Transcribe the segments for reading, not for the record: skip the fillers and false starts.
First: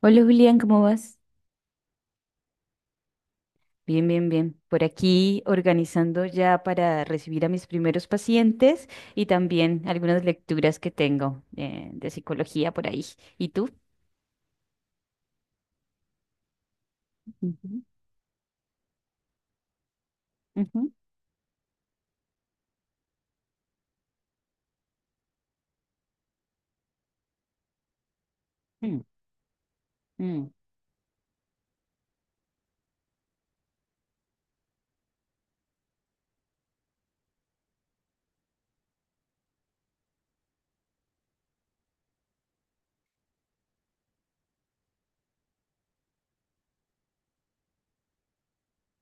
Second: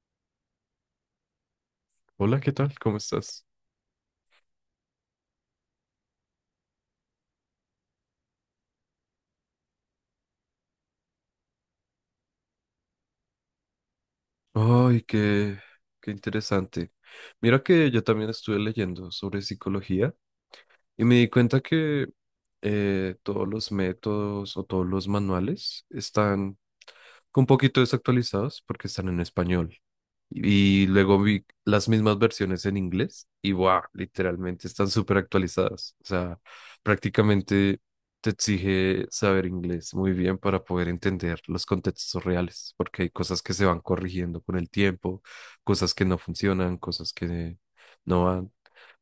Hola, Julián, ¿cómo vas? Hola, ¿qué tal? ¿Cómo estás? Bien, bien, bien. Por aquí organizando ya para recibir a mis primeros pacientes y también algunas lecturas que tengo, de psicología por ahí. ¿Y tú? Ay, qué interesante. Mira Ujú, que yo también estuve leyendo sobre psicología ujú. y me di cuenta que todos los métodos o todos los manuales están un poquito desactualizados porque mm, están en español. mm. Y luego vi las mismas versiones en inglés y wow, literalmente están súper actualizadas. O sea, prácticamente te exige saber inglés muy bien para poder entender los contextos reales, porque hay cosas que se van corrigiendo con el tiempo, cosas que no funcionan, cosas que no van.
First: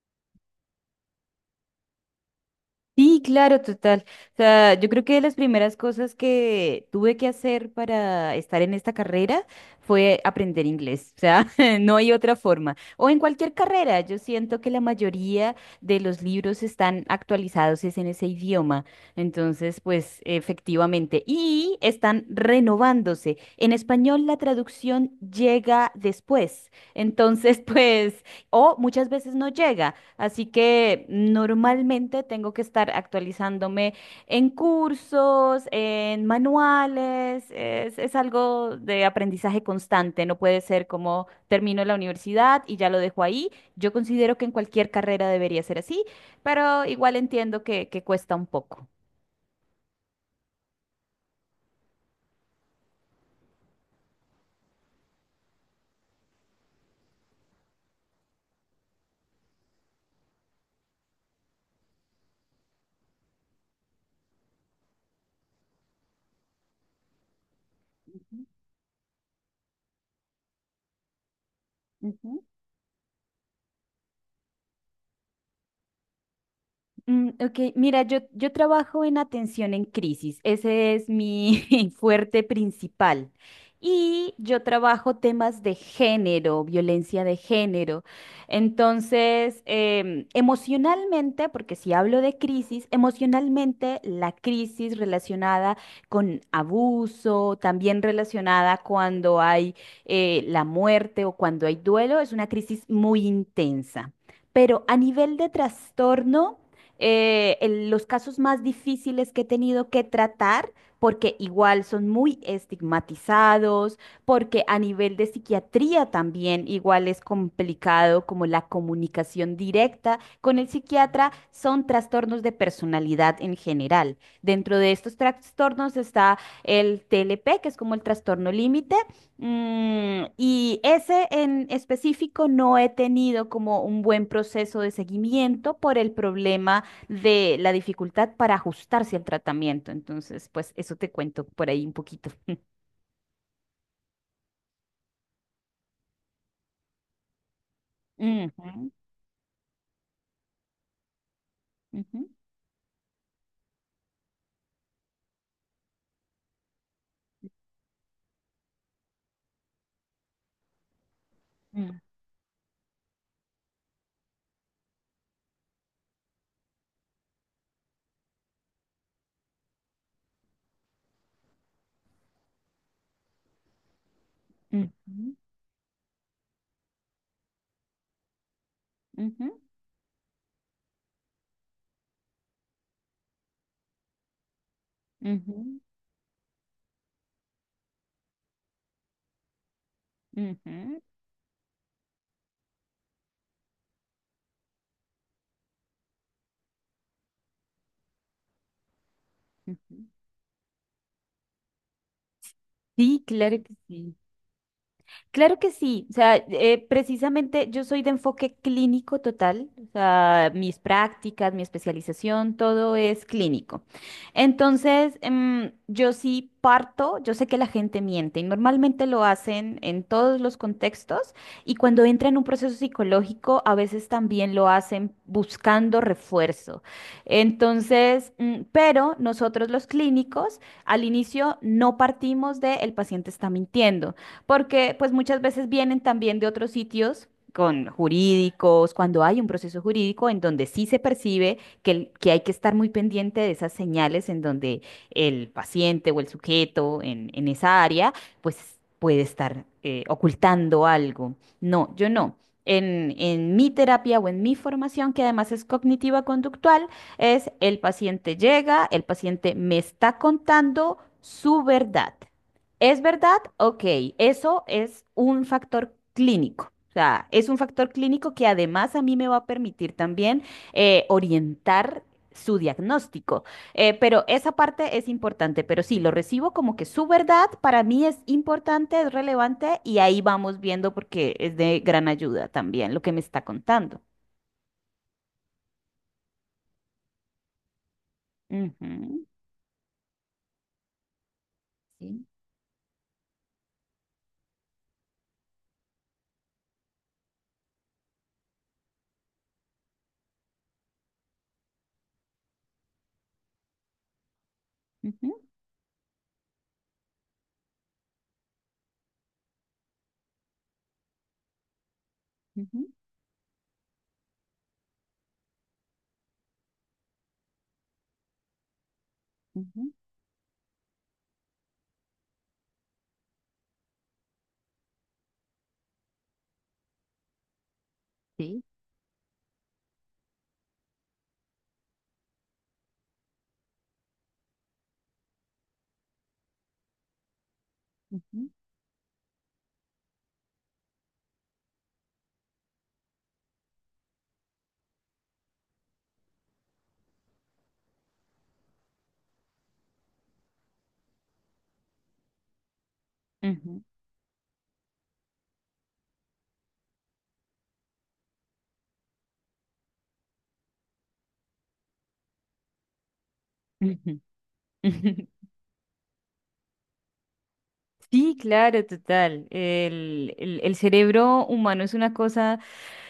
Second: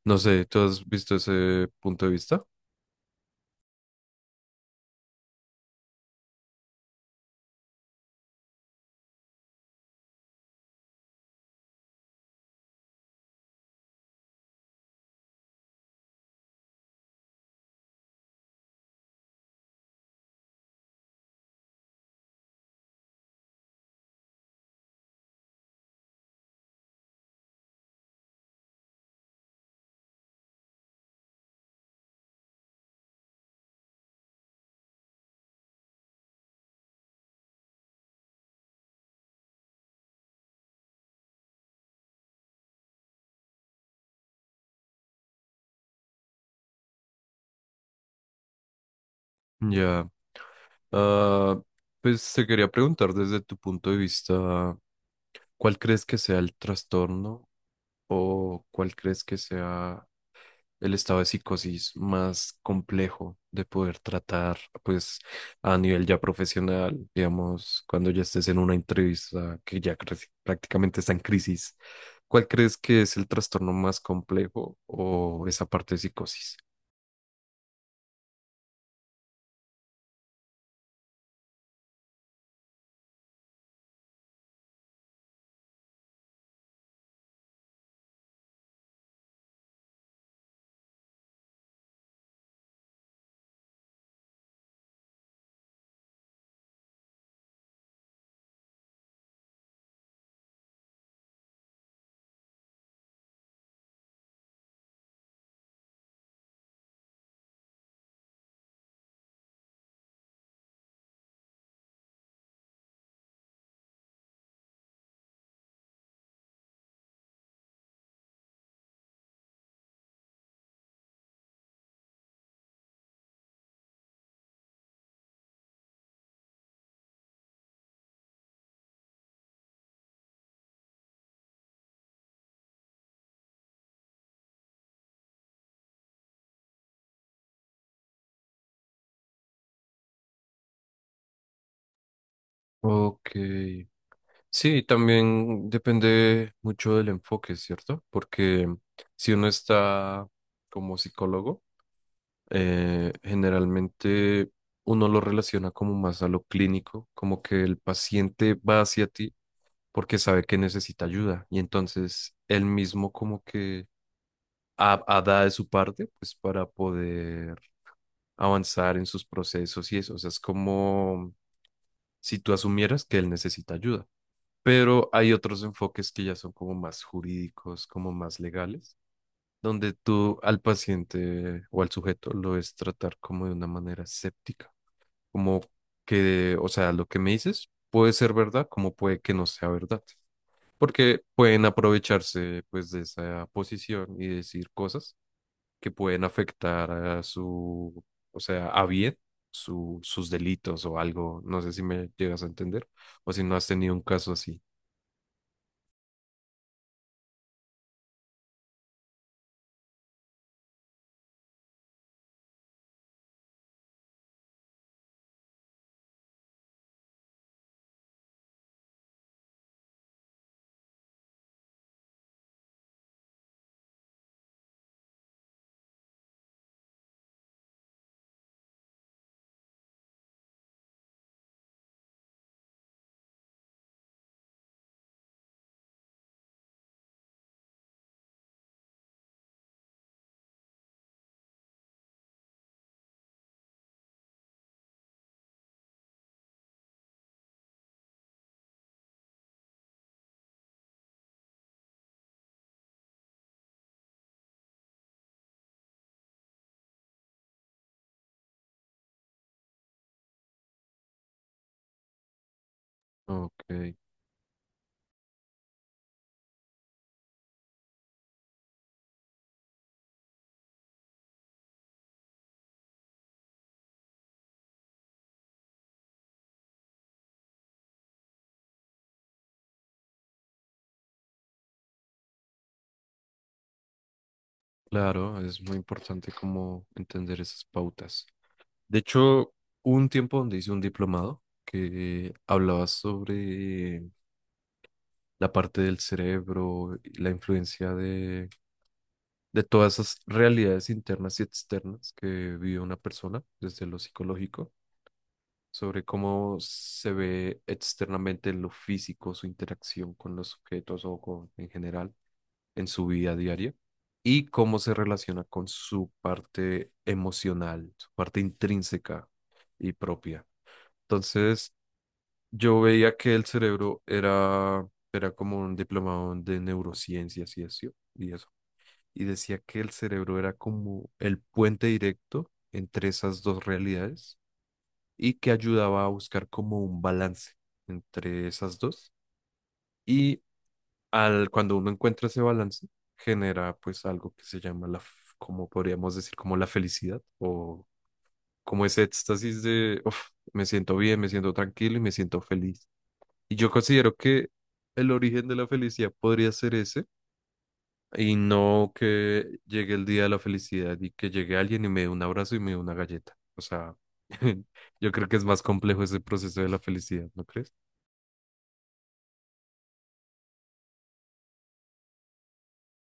No sé, ¿tú has visto ese punto de vista? Sí, claro, total. O sea, yo creo que de las primeras cosas que tuve que hacer para estar en esta carrera fue aprender inglés. O sea, no hay otra forma. O en cualquier carrera, yo siento que la mayoría de los libros están actualizados es en ese idioma. Entonces, pues efectivamente. Y están renovándose. En español la traducción llega después. Entonces, pues, o muchas veces no llega. Así que normalmente tengo que estar actualizándome en cursos, en manuales, es algo de aprendizaje constante, no puede ser como termino la universidad y ya lo dejo ahí. Yo considero que en cualquier carrera debería ser así, pero igual entiendo que cuesta un poco. Ya. Ah, pues te quería preguntar desde tu punto de vista, ¿cuál crees que sea el trastorno? O cuál crees que sea el estado de psicosis más complejo de poder tratar, pues a nivel ya profesional, digamos, ¿cuando ya estés en una entrevista que ya prácticamente está en crisis? Ujú. ¿Cuál crees que es el trastorno más complejo o esa parte de psicosis? Ok, mira, yo trabajo en atención en crisis, ese es mi fuerte principal. Y yo trabajo temas de género, violencia de género. Entonces, emocionalmente, porque si hablo de crisis, emocionalmente la crisis relacionada con abuso, también relacionada cuando hay la muerte o cuando hay duelo, es una crisis muy intensa. Pero a nivel de trastorno, los casos más difíciles que he tenido que tratar, porque igual son muy estigmatizados, porque a nivel de psiquiatría también igual es complicado como la comunicación directa con el psiquiatra, son trastornos de personalidad en general. Dentro de estos trastornos está el TLP, que es como el trastorno límite. Y ese en específico no he tenido como un buen proceso de seguimiento por el problema de la dificultad para ajustarse al tratamiento. Entonces, pues eso te cuento por ahí un poquito. Ok. Sí, también depende mucho del enfoque, ¿cierto? Porque Ujú, si uno está como psicólogo, ujú, generalmente uno lo relaciona como más a lo clínico, como que el paciente va hacia ti porque sabe que necesita ayuda y mm, entonces él mismo como que ha da de su parte pues para poder avanzar en sus procesos y eso, o sea, es como si tú asumieras que él necesita ayuda. Pero hay ujú, otros enfoques que ya son como más jurídicos, como más legales, ujú, donde tú al paciente o al sujeto lo es tratar como de una manera escéptica como ujú, que, o sea, lo que me dices puede ser verdad, como puede que no sea verdad, ujú, porque pueden aprovecharse pues de esa posición y decir cosas que pueden afectar a su, o sea, a bien ujú. sus delitos o algo, no sé si me llegas a entender Sí, o si no claro has que tenido un sí. caso así. Claro que sí, o sea, precisamente yo soy de enfoque clínico total, o sea, mis prácticas, mi especialización, todo es clínico. Entonces, yo sí parto, yo sé que la gente miente y normalmente lo hacen en todos los contextos y cuando entra en un proceso psicológico, a veces también lo hacen buscando refuerzo. Entonces, pero nosotros los clínicos al inicio no partimos de el paciente está mintiendo, porque pues muchas veces vienen también de otros sitios con jurídicos, cuando hay un proceso jurídico en donde sí se percibe que hay que estar muy pendiente de esas señales en donde el paciente o el sujeto en esa área pues puede estar ocultando algo. No, yo no. En mi terapia o en mi formación, que además es cognitiva conductual, es el paciente llega, el paciente me está contando su verdad. ¿Es verdad? Ok, Ok, eso es un factor clínico. O sea, es un factor clínico que además a mí me va a permitir también orientar su diagnóstico. Pero esa parte es importante, pero sí, lo recibo como que su verdad para mí es importante, es relevante y ahí vamos viendo porque es de gran ayuda también lo que me está contando. claro, es muy importante como entender esas pautas. De Ujú, hecho, hubo un tiempo donde hice un diplomado sí, que hablaba sobre la parte del cerebro, y la influencia de todas esas realidades internas y externas que vive una persona desde lo psicológico, ujú, sobre cómo se ve externamente en lo físico, su interacción con los objetos o con, en general en ujú, su vida diaria y cómo se relaciona con su parte emocional, su parte intrínseca ujú, y propia. Entonces, yo veía que el cerebro era como un diplomado de neurociencias y eso. sí, Y decía que el cerebro era como el puente directo entre esas dos realidades y que ayudaba a buscar como un balance entre ujú, esas dos. Y cuando uno encuentra ese balance, genera pues algo que se llama como podríamos decir, como la felicidad o como ese éxtasis de, "Uf, me siento bien, me siento tranquilo y me siento feliz". Y yo ujú, considero que el origen de la felicidad podría ser ese, y no que llegue el día de la felicidad y que llegue alguien y me dé un abrazo y me dé una galleta. O sea, ujú, ujú. yo creo que es más complejo ese proceso de la felicidad, ¿no crees? Sí, claro, total. El cerebro humano es una cosa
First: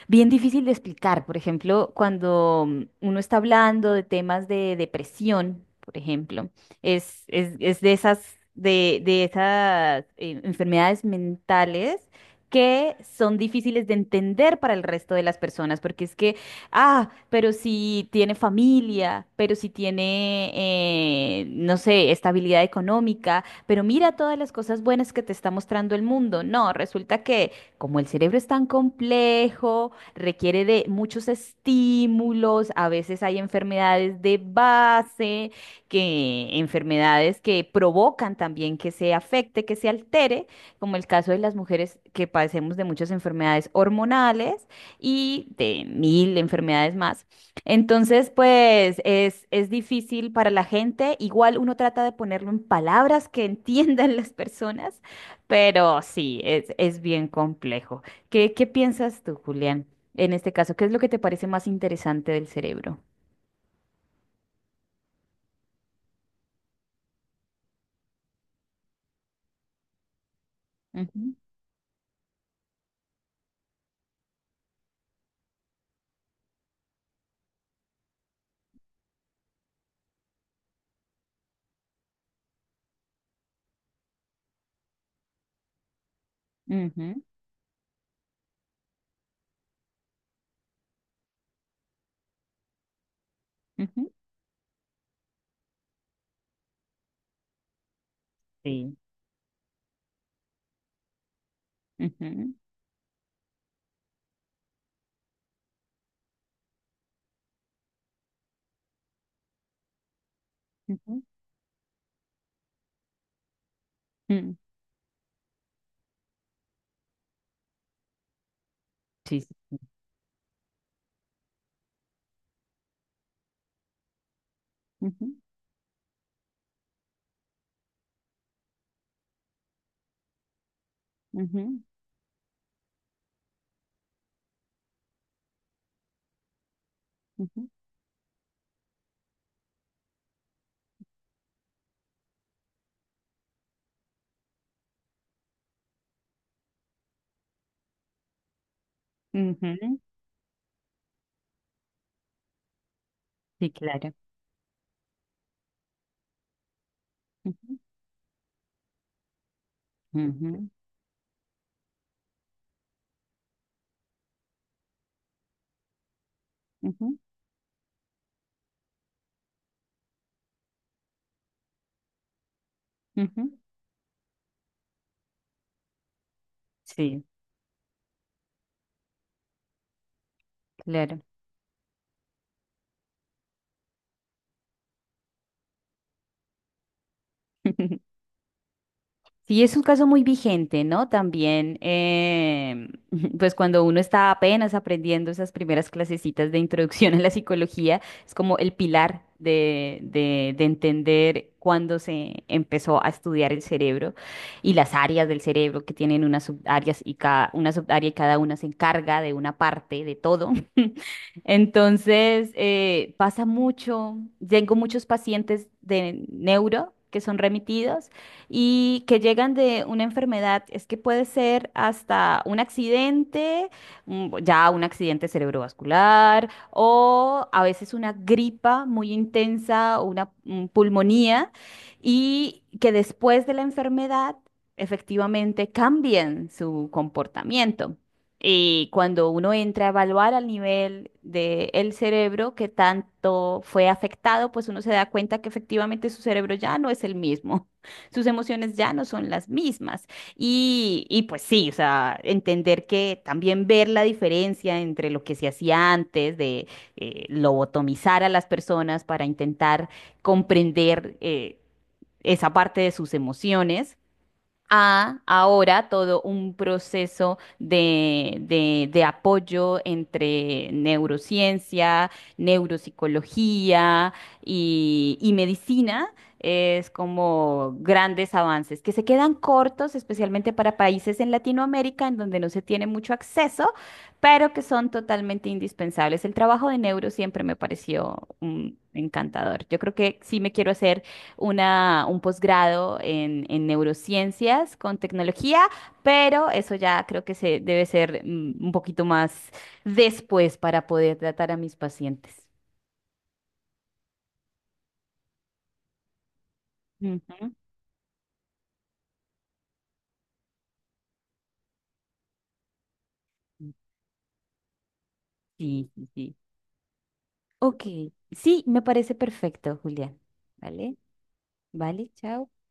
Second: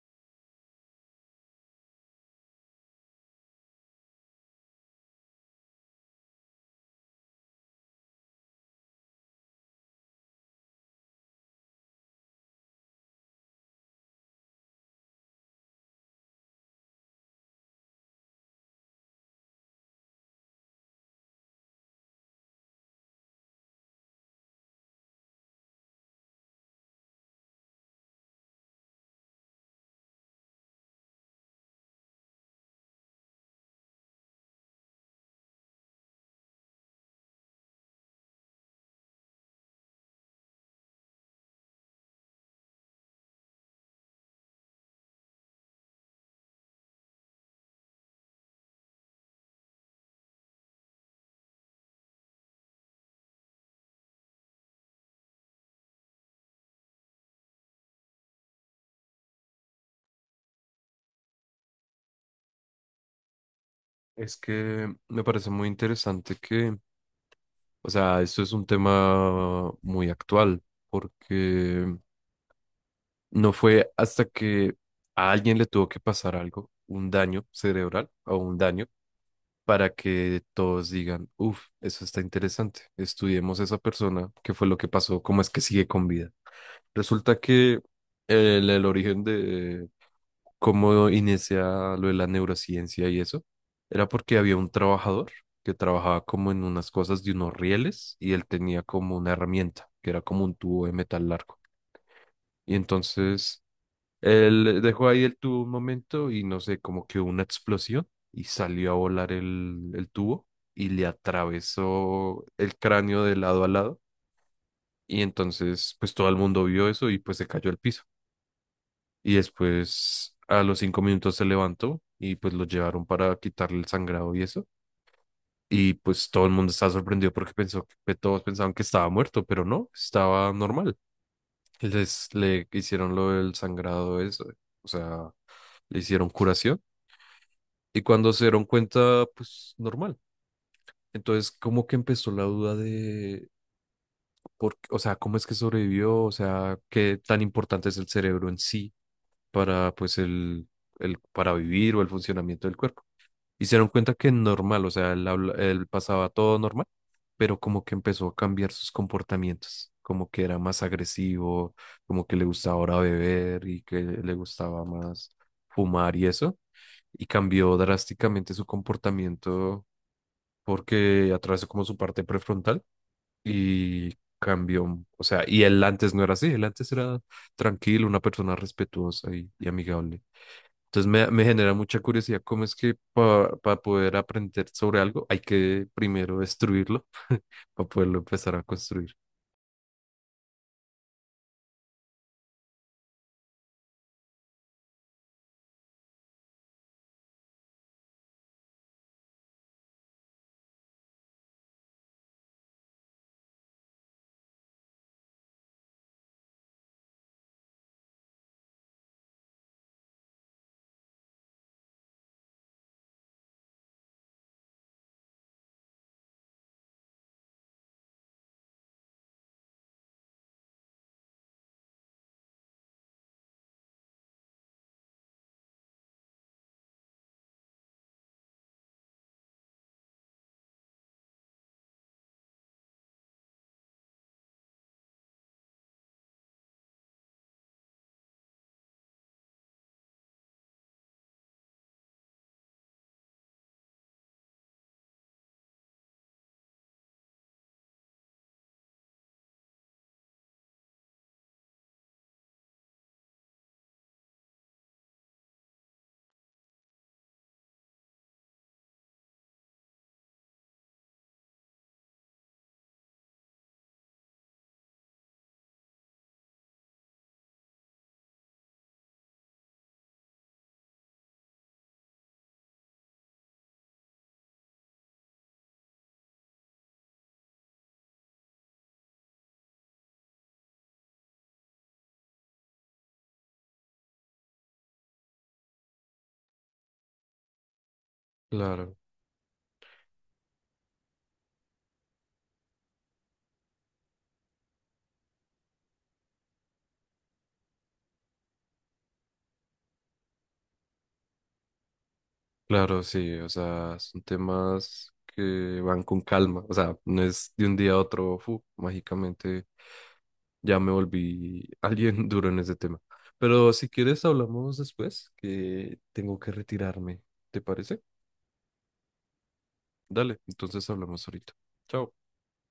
bien difícil de explicar. Por ejemplo, cuando uno está hablando de temas de depresión, por ejemplo, es de de esas enfermedades mentales que son difíciles de entender para el resto de las personas, porque es que, ah, pero si tiene familia, pero si tiene, no sé, estabilidad económica, pero mira todas las cosas buenas que te está mostrando el mundo. No, resulta que como el cerebro es tan complejo, requiere de muchos estímulos, a veces hay enfermedades de base, que enfermedades que provocan también que se afecte, que se altere, como el caso de las mujeres que padecemos de muchas enfermedades hormonales y de mil enfermedades más. Entonces, pues es difícil para la gente. Igual uno trata de ponerlo en palabras que entiendan las personas, pero sí, es bien complejo. ¿Qué piensas tú, Julián, en este caso? ¿Qué es lo que te parece más interesante del cerebro? Es que me parece muy interesante que, o sea, esto es un tema muy actual, Ujú, porque no fue hasta que a alguien le tuvo que pasar algo, un daño cerebral o un daño para que todos digan, uff, eso está interesante, estudiemos a esa persona, qué fue lo que pasó, cómo es que sigue con vida. ujú, Resulta que el origen de cómo inicia lo de la neurociencia y eso, era ujú, porque había un trabajador que trabajaba como en unas cosas de unos rieles y él tenía sí, como una herramienta, que era como un tubo de metal largo. ujú, Y entonces él dejó ahí el tubo un momento y no sé, como que hubo una explosión y salió a volar el tubo y le ujú, atravesó el cráneo de lado a lado. mm, Y entonces, pues todo el mundo vio eso y pues se cayó al piso. Y sí, sí, después, a los 5 minutos se levantó y pues lo llevaron para quitarle el sangrado y eso. ujú, Y pues todo el mundo estaba sorprendido porque pensó que pues, todos pensaban que estaba muerto, pero no, estaba normal. ujú, Les le hicieron lo del sangrado, eso, o sea, le hicieron curación. ujú, Y cuando se dieron cuenta, pues normal. Entonces, como que empezó la duda de, o sea, cómo es que sobrevivió, o sea, qué tan importante es el cerebro en sí para, ujú, pues, el, para vivir o el funcionamiento del cuerpo. Y sí, se dieron claro, cuenta que normal, o sea, él pasaba todo normal, pero ujú, como que empezó a cambiar sus comportamientos, como que era ujú, más agresivo, como que le gustaba ahora beber y que le gustaba más fumar y eso ujú, y cambió drásticamente su comportamiento porque atravesó como su parte prefrontal ujú, y cambió, o sea, y él antes no era así, él antes era sí, tranquilo, una persona respetuosa y amigable. Entonces claro. me genera mucha curiosidad cómo es que para poder aprender sobre algo hay que primero destruirlo para poderlo empezar a construir. Sí, es un caso muy vigente, ¿no? También, pues cuando uno está apenas aprendiendo esas primeras clasecitas de introducción a la psicología, es como el pilar de entender cuándo se empezó a estudiar el cerebro y las áreas del cerebro que tienen unas subáreas y cada, una subárea y cada una se encarga de una parte de todo. Entonces, pasa mucho, tengo muchos pacientes de neuro que son remitidos y que llegan de una enfermedad, es que puede ser hasta un accidente, ya un accidente cerebrovascular o a veces una gripa muy intensa o una pulmonía, y que después de la enfermedad efectivamente cambien su comportamiento. Y cuando uno entra a evaluar al nivel del cerebro que tanto fue afectado, pues uno se da cuenta que efectivamente su cerebro ya no es el mismo, sus emociones ya no son las mismas. Y pues sí, o sea, entender que también ver la diferencia entre lo que se hacía antes de lobotomizar a las personas para intentar comprender, esa parte de sus emociones a ahora todo un proceso de apoyo entre neurociencia, neuropsicología y medicina. Es como grandes avances que se quedan cortos, especialmente para países en Latinoamérica en donde no se tiene mucho acceso, pero que son totalmente indispensables. El trabajo de neuro siempre me pareció, Claro, encantador. Yo creo que sí me quiero hacer un posgrado en neurociencias con tecnología, pero eso ya creo que se debe ser, un poquito más después, para poder tratar a mis pacientes. claro, sí, o sea, son temas que van con calma, o sea, no Ujú. es de un día a otro, fu, mágicamente ya me volví alguien duro en ese tema. Pero si quieres, hablamos después, Sí, que sí, sí. tengo que retirarme. ¿Te Ok, parece? sí, me parece perfecto, Julián. Dale, entonces ¿Vale? hablamos ahorita. ¿Vale? Chao. Chao.